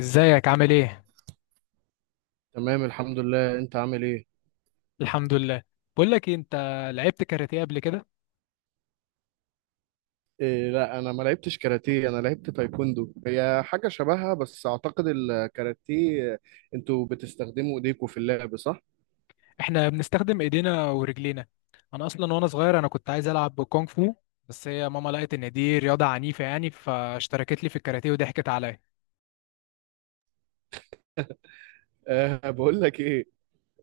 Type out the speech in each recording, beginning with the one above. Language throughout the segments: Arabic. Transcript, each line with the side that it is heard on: left: ازيك، عامل ايه؟
right: تمام الحمد لله، انت عامل ايه؟
left: الحمد لله. بقول لك إيه، انت لعبت كاراتيه قبل كده؟
right: إيه، لا انا ما لعبتش كاراتيه، انا لعبت تايكوندو. هي حاجه شبهها بس اعتقد الكاراتيه انتوا بتستخدموا ايديكوا في اللعب، صح؟
left: احنا بنستخدم ايدينا ورجلينا. انا اصلا وانا صغير كنت عايز العب كونغ فو. بس هي ماما لقت ان دي رياضه عنيفه، يعني فاشتركت لي في الكاراتيه وضحكت عليا.
right: أه، بقول لك ايه.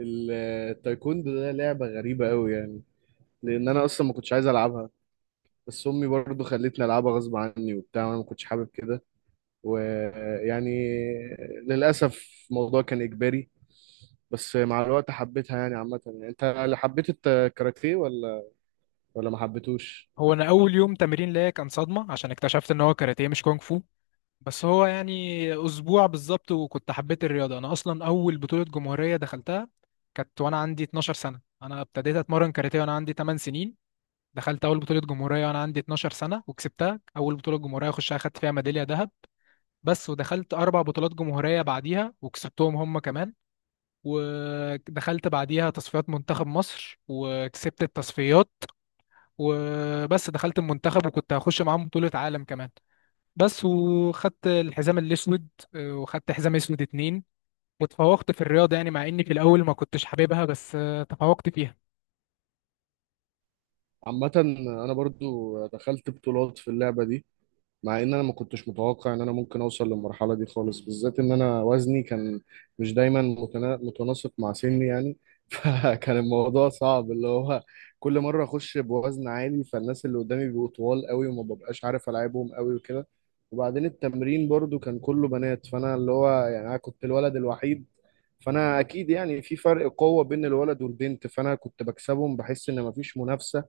right: ال- التايكوندو ده لعبه غريبه قوي يعني، لان انا اصلا ما كنتش عايز العبها. بس امي برضو خلتني العبها غصب عني وبتاع، وانا ما كنتش حابب كده، ويعني للاسف الموضوع كان اجباري. بس مع الوقت حبيتها يعني. عامه، يعني انت اللي حبيت الكاراتيه ولا ما حبيتوش؟
left: هو انا اول يوم تمرين ليا كان صدمه، عشان اكتشفت ان هو كاراتيه مش كونغ فو. بس هو يعني اسبوع بالظبط وكنت حبيت الرياضه. انا اصلا اول بطوله جمهوريه دخلتها كانت وانا عندي 12 سنه، انا ابتديت اتمرن كاراتيه وانا عندي 8 سنين. دخلت اول بطوله جمهوريه وانا عندي 12 سنه وكسبتها، اول بطوله جمهوريه اخشها خدت فيها ميداليه ذهب. بس ودخلت اربع بطولات جمهوريه بعديها وكسبتهم هم كمان. ودخلت بعديها تصفيات منتخب مصر وكسبت التصفيات. وبس دخلت المنتخب وكنت هخش معاهم بطوله عالم كمان. بس وخدت الحزام الاسود. آه، وخدت حزام اسود اتنين. وتفوقت في الرياضه، يعني مع اني في الاول ما كنتش حاببها بس تفوقت فيها.
right: عامة، أنا برضو دخلت بطولات في اللعبة دي، مع ان انا ما كنتش متوقع ان انا ممكن اوصل للمرحله دي خالص، بالذات ان انا وزني كان مش دايما متناسق مع سني يعني. فكان الموضوع صعب. اللي هو كل مره اخش بوزن عالي، فالناس اللي قدامي بيبقوا طوال قوي وما ببقاش عارف العبهم قوي وكده. وبعدين التمرين برضو كان كله بنات، فانا اللي هو يعني انا كنت الولد الوحيد. فانا اكيد يعني في فرق قوه بين الولد والبنت، فانا كنت بكسبهم بحس ان مفيش منافسه.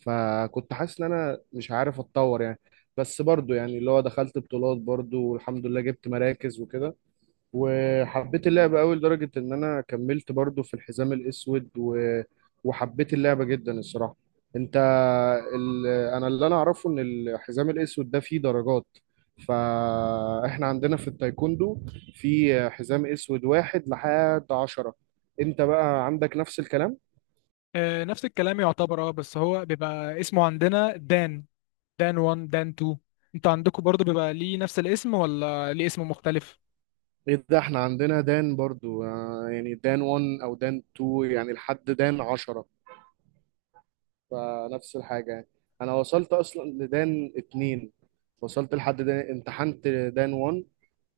right: فكنت حاسس ان انا مش عارف اتطور يعني. بس برضو يعني اللي هو دخلت بطولات برضو، والحمد لله جبت مراكز وكده. وحبيت اللعبة قوي لدرجة ان انا كملت برضو في الحزام الاسود وحبيت اللعبة جدا الصراحة. انت انا اللي انا اعرفه ان الحزام الاسود ده فيه درجات. فاحنا عندنا في التايكوندو في حزام اسود واحد لحد عشرة. انت بقى عندك نفس الكلام؟
left: آه، نفس الكلام يعتبر، بس هو بيبقى اسمه عندنا دان. دان 1 دان 2. انتوا عندكم برضو بيبقى ليه نفس الاسم ولا ليه اسم مختلف؟
right: ايه ده، احنا عندنا دان برضو. يعني دان 1 او دان 2 يعني لحد دان 10. فنفس الحاجة يعني. أنا وصلت أصلا لدان اتنين. وصلت لحد دان، امتحنت دان وان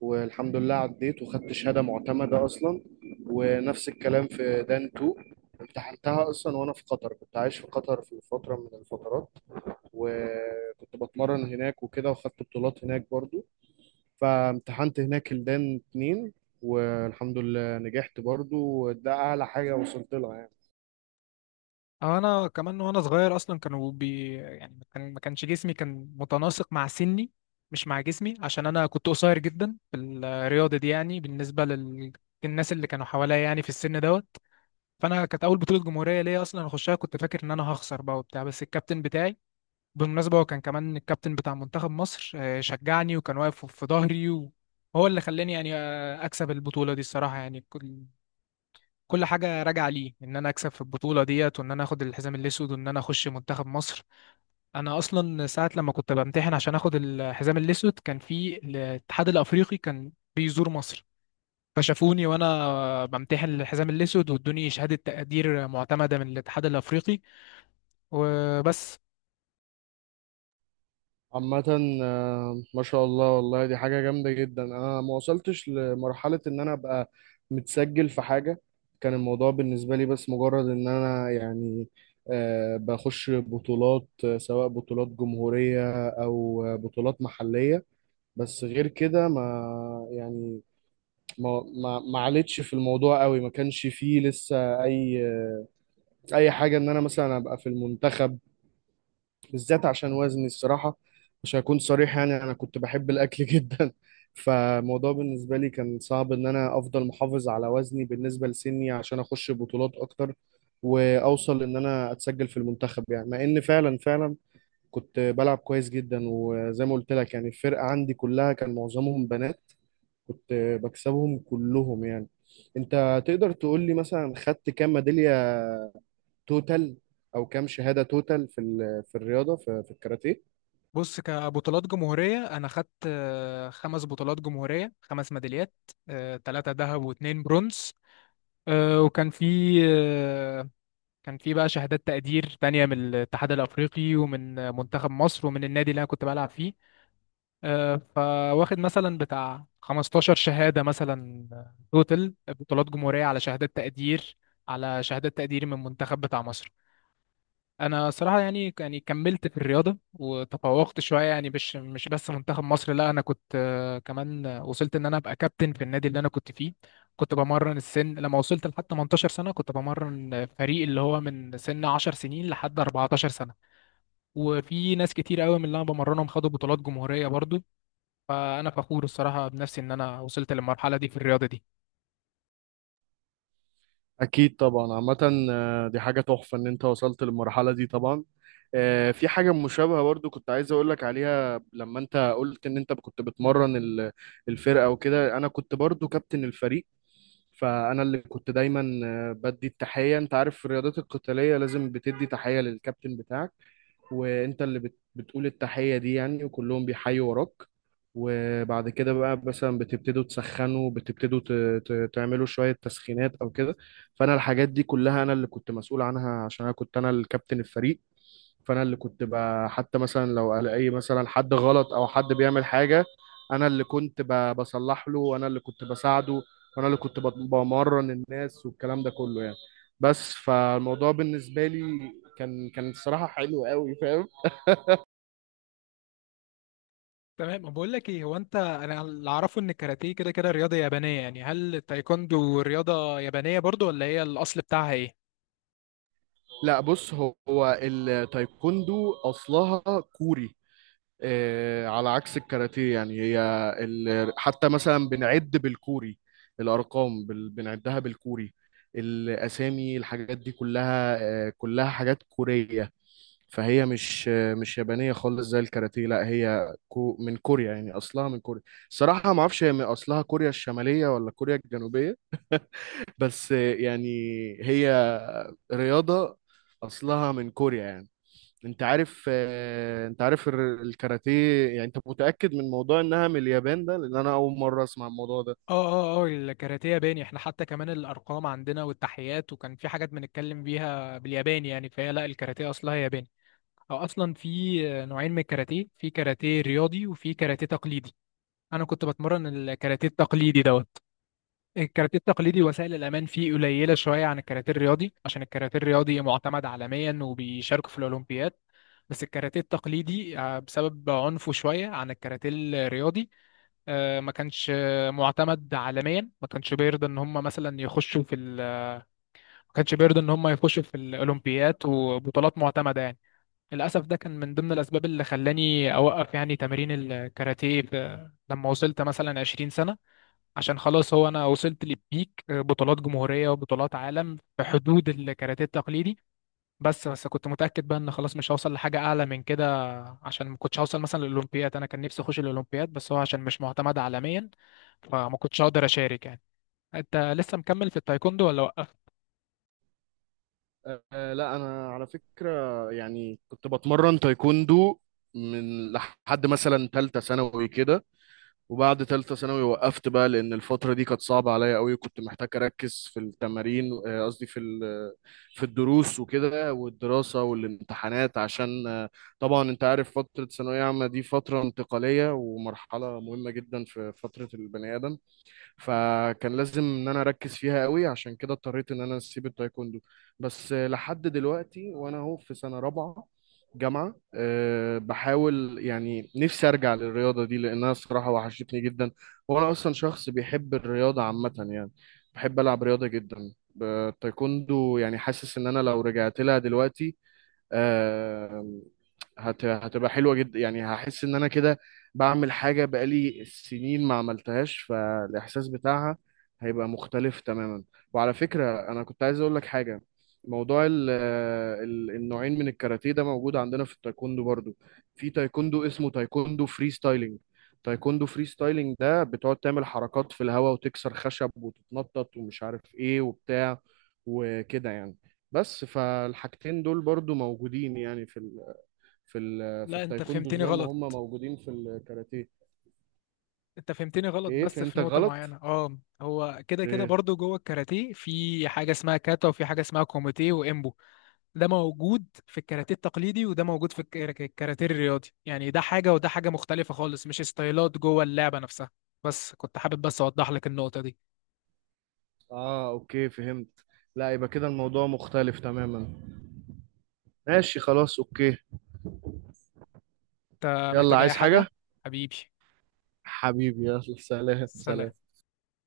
right: والحمد لله عديت وخدت شهادة معتمدة أصلا. ونفس الكلام في دان تو، امتحنتها أصلا وأنا في قطر. كنت عايش في قطر في فترة من الفترات، وكنت بتمرن هناك وكده وخدت بطولات هناك برضو. فامتحنت هناك الدان اتنين والحمد لله نجحت برضو. وده أعلى حاجة وصلت لها يعني.
left: أه انا كمان وانا صغير اصلا كانوا بي، يعني ما كانش جسمي كان متناسق مع سني، مش مع جسمي، عشان انا كنت قصير جدا في الرياضه دي يعني بالنسبه الناس اللي كانوا حواليا يعني في السن دوت. فانا كانت اول بطوله جمهوريه ليا اصلا اخشها، كنت فاكر ان انا هخسر بقى وبتاع، بس الكابتن بتاعي بالمناسبة هو كان كمان الكابتن بتاع منتخب مصر، شجعني وكان واقف في ظهري وهو اللي خلاني، يعني أكسب البطولة دي الصراحة، يعني كل حاجة راجعة ليه إن أنا أكسب في البطولة ديت وإن أنا آخد الحزام الأسود وإن أنا أخش منتخب مصر. أنا أصلا ساعة لما كنت بمتحن عشان آخد الحزام الأسود، كان في الاتحاد الأفريقي كان بيزور مصر، فشافوني وأنا بمتحن الحزام الأسود، وادوني شهادة تقدير معتمدة من الاتحاد الأفريقي وبس.
right: عامة، ما شاء الله، والله دي حاجة جامدة جدا. أنا ما وصلتش لمرحلة إن أنا أبقى متسجل في حاجة. كان الموضوع بالنسبة لي بس مجرد إن أنا يعني بخش بطولات، سواء بطولات جمهورية أو بطولات محلية. بس غير كده، ما يعني ما عليتش في الموضوع قوي. ما كانش فيه لسه أي أي حاجة إن أنا مثلا أبقى في المنتخب، بالذات عشان وزني الصراحة. مش هكون صريح، يعني أنا كنت بحب الأكل جدا. فالموضوع بالنسبة لي كان صعب إن أنا أفضل محافظ على وزني بالنسبة لسني عشان أخش بطولات أكتر وأوصل إن أنا أتسجل في المنتخب يعني. مع إن فعلا فعلا كنت بلعب كويس جدا، وزي ما قلت لك يعني الفرقة عندي كلها كان معظمهم بنات. كنت بكسبهم كلهم يعني. أنت تقدر تقول لي مثلا خدت كام ميدالية توتال أو كام شهادة توتال في في الرياضة في الكاراتيه؟
left: بص، كبطولات جمهورية أنا خدت خمس بطولات جمهورية، خمس ميداليات، ثلاثة ذهب واتنين برونز. آه، وكان في آه، كان في بقى شهادات تقدير تانية من الاتحاد الأفريقي ومن منتخب مصر ومن النادي اللي أنا كنت بلعب فيه. فواخد مثلا بتاع 15 شهادة مثلا، توتال بطولات جمهورية على شهادات تقدير، من منتخب بتاع مصر. انا صراحه يعني كملت في الرياضه وتفوقت شويه، يعني مش بس منتخب مصر، لا انا كنت كمان وصلت ان انا ابقى كابتن في النادي اللي انا كنت فيه. كنت بمرن السن لما وصلت لحد 18 سنه، كنت بمرن فريق اللي هو من سن 10 سنين لحد 14 سنه. وفي ناس كتير قوي من اللي انا بمرنهم خدوا بطولات جمهوريه برضو. فانا فخور الصراحه بنفسي ان انا وصلت للمرحله دي في الرياضه دي.
right: أكيد طبعا. عامة، دي حاجة تحفة إن أنت وصلت للمرحلة دي طبعا. في حاجة مشابهة برضو كنت عايز أقولك عليها. لما أنت قلت إن أنت كنت بتمرن الفرقة وكده، أنا كنت برضو كابتن الفريق. فأنا اللي كنت دايما بدي التحية. أنت عارف في الرياضات القتالية لازم بتدي تحية للكابتن بتاعك، وانت اللي بتقول التحية دي يعني، وكلهم بيحيوا وراك. وبعد كده بقى مثلا بتبتدوا تسخنوا، بتبتدوا تعملوا شوية تسخينات او كده. فانا الحاجات دي كلها انا اللي كنت مسؤول عنها عشان انا كنت انا الكابتن الفريق. فانا اللي كنت بقى حتى مثلا لو الاقي مثلا حد غلط او حد بيعمل حاجة، انا اللي كنت بصلح له وانا اللي كنت بساعده. وانا اللي كنت بمرن الناس والكلام ده كله يعني. بس فالموضوع بالنسبة لي كان الصراحة حلو قوي، فاهم.
left: تمام. بقول لك ايه، هو انت انا اللي اعرفه ان الكاراتيه كده كده رياضه يابانيه، يعني هل التايكوندو رياضه يابانيه برضو ولا هي الاصل بتاعها ايه؟
right: لا بص، هو التايكوندو اصلها كوري. على عكس الكاراتيه، يعني هي حتى مثلا بنعد بالكوري، الارقام بنعدها بالكوري، الاسامي، الحاجات دي كلها كلها حاجات كوريه. فهي مش مش يابانيه خالص زي الكاراتيه، لا هي من كوريا يعني، اصلها من كوريا. صراحه ما اعرفش هي من اصلها كوريا الشماليه ولا كوريا الجنوبيه. بس يعني هي رياضه اصلها من كوريا يعني. انت عارف الكاراتيه، يعني انت متأكد من موضوع انها من اليابان ده؟ لان انا اول مرة اسمع الموضوع ده.
left: اه اه اه، الكاراتيه ياباني. احنا حتى كمان الارقام عندنا والتحيات، وكان في حاجات بنتكلم بيها بالياباني، يعني فهي لا، الكاراتيه اصلها ياباني. او اصلا في نوعين من الكاراتيه، في كاراتيه رياضي وفي كاراتيه تقليدي. انا كنت بتمرن الكاراتيه التقليدي دوت. الكاراتيه التقليدي وسائل الامان فيه قليله شويه عن الكاراتيه الرياضي، عشان الكاراتيه الرياضي معتمد عالميا وبيشاركوا في الاولمبياد. بس الكاراتيه التقليدي، بسبب عنفه شويه عن الكاراتيه الرياضي، ما كانش معتمد عالميا، ما كانش بيرضى ان هم مثلا يخشوا ما كانش بيرضى ان هم يخشوا في الاولمبياد وبطولات معتمده يعني. للاسف ده كان من ضمن الاسباب اللي خلاني اوقف يعني تمارين الكاراتيه لما وصلت مثلا 20 سنه، عشان خلاص هو انا وصلت للبيك، بطولات جمهوريه وبطولات عالم في حدود الكاراتيه التقليدي. بس كنت متاكد بقى ان خلاص مش هوصل لحاجه اعلى من كده، عشان ما كنتش هوصل مثلا للاولمبياد. انا كان نفسي اخش الاولمبياد، بس هو عشان مش معتمد عالميا فما كنتش هقدر اشارك يعني. انت لسه مكمل في التايكوندو ولا وقفت؟
right: لا انا على فكرة يعني كنت بتمرن تايكوندو من لحد مثلا تالتة ثانوي كده. وبعد تالتة ثانوي وقفت بقى، لأن الفترة دي كانت صعبة عليا قوي. كنت محتاج أركز في التمارين، قصدي في في الدروس وكده والدراسة والامتحانات، عشان طبعا أنت عارف فترة ثانوية عامة دي فترة انتقالية ومرحلة مهمة جدا في فترة البني آدم. فكان لازم ان انا اركز فيها قوي، عشان كده اضطريت ان انا اسيب التايكوندو. بس لحد دلوقتي وانا اهو في سنة رابعة جامعة، أه بحاول يعني نفسي أرجع للرياضة دي لأنها الصراحة وحشتني جدا. وأنا أصلا شخص بيحب الرياضة عامة يعني، بحب ألعب رياضة جدا. التايكوندو يعني حاسس إن أنا لو رجعت لها دلوقتي آه، هتبقى حلوة جدا يعني. هحس ان انا كده بعمل حاجة بقالي سنين ما عملتهاش، فالاحساس بتاعها هيبقى مختلف تماما. وعلى فكرة انا كنت عايز اقول لك حاجة. موضوع ال النوعين من الكاراتيه ده موجود عندنا في التايكوندو برضو. في تايكوندو اسمه تايكوندو فري ستايلينج. تايكوندو فري ستايلينج ده بتقعد تعمل حركات في الهواء وتكسر خشب وتتنطط ومش عارف ايه وبتاع وكده يعني. بس فالحاجتين دول برضو موجودين يعني في
left: لا انت
right: التايكوندو
left: فهمتني
right: زي ما هم
left: غلط،
right: موجودين في الكاراتيه.
left: انت فهمتني غلط
right: ايه،
left: بس في
right: فهمتك
left: نقطة
right: غلط؟
left: معينة. اه، هو كده كده
right: ايه.
left: برضو جوه الكاراتيه في حاجة اسمها كاتا وفي حاجة اسمها كوميتيه وامبو. ده موجود في الكاراتيه التقليدي وده موجود في الكاراتيه الرياضي، يعني ده حاجة وده حاجة مختلفة خالص، مش ستايلات جوه اللعبة نفسها. بس كنت حابب بس أوضح لك النقطة دي.
right: اه اوكي فهمت. لا يبقى كده الموضوع مختلف تماما. ماشي خلاص، اوكي.
left: أنت
right: يلا،
left: محتاج أي
right: عايز حاجة
left: حاجة؟ حبيبي.
right: حبيبي؟ يلا، سلام سلام.
left: سلام.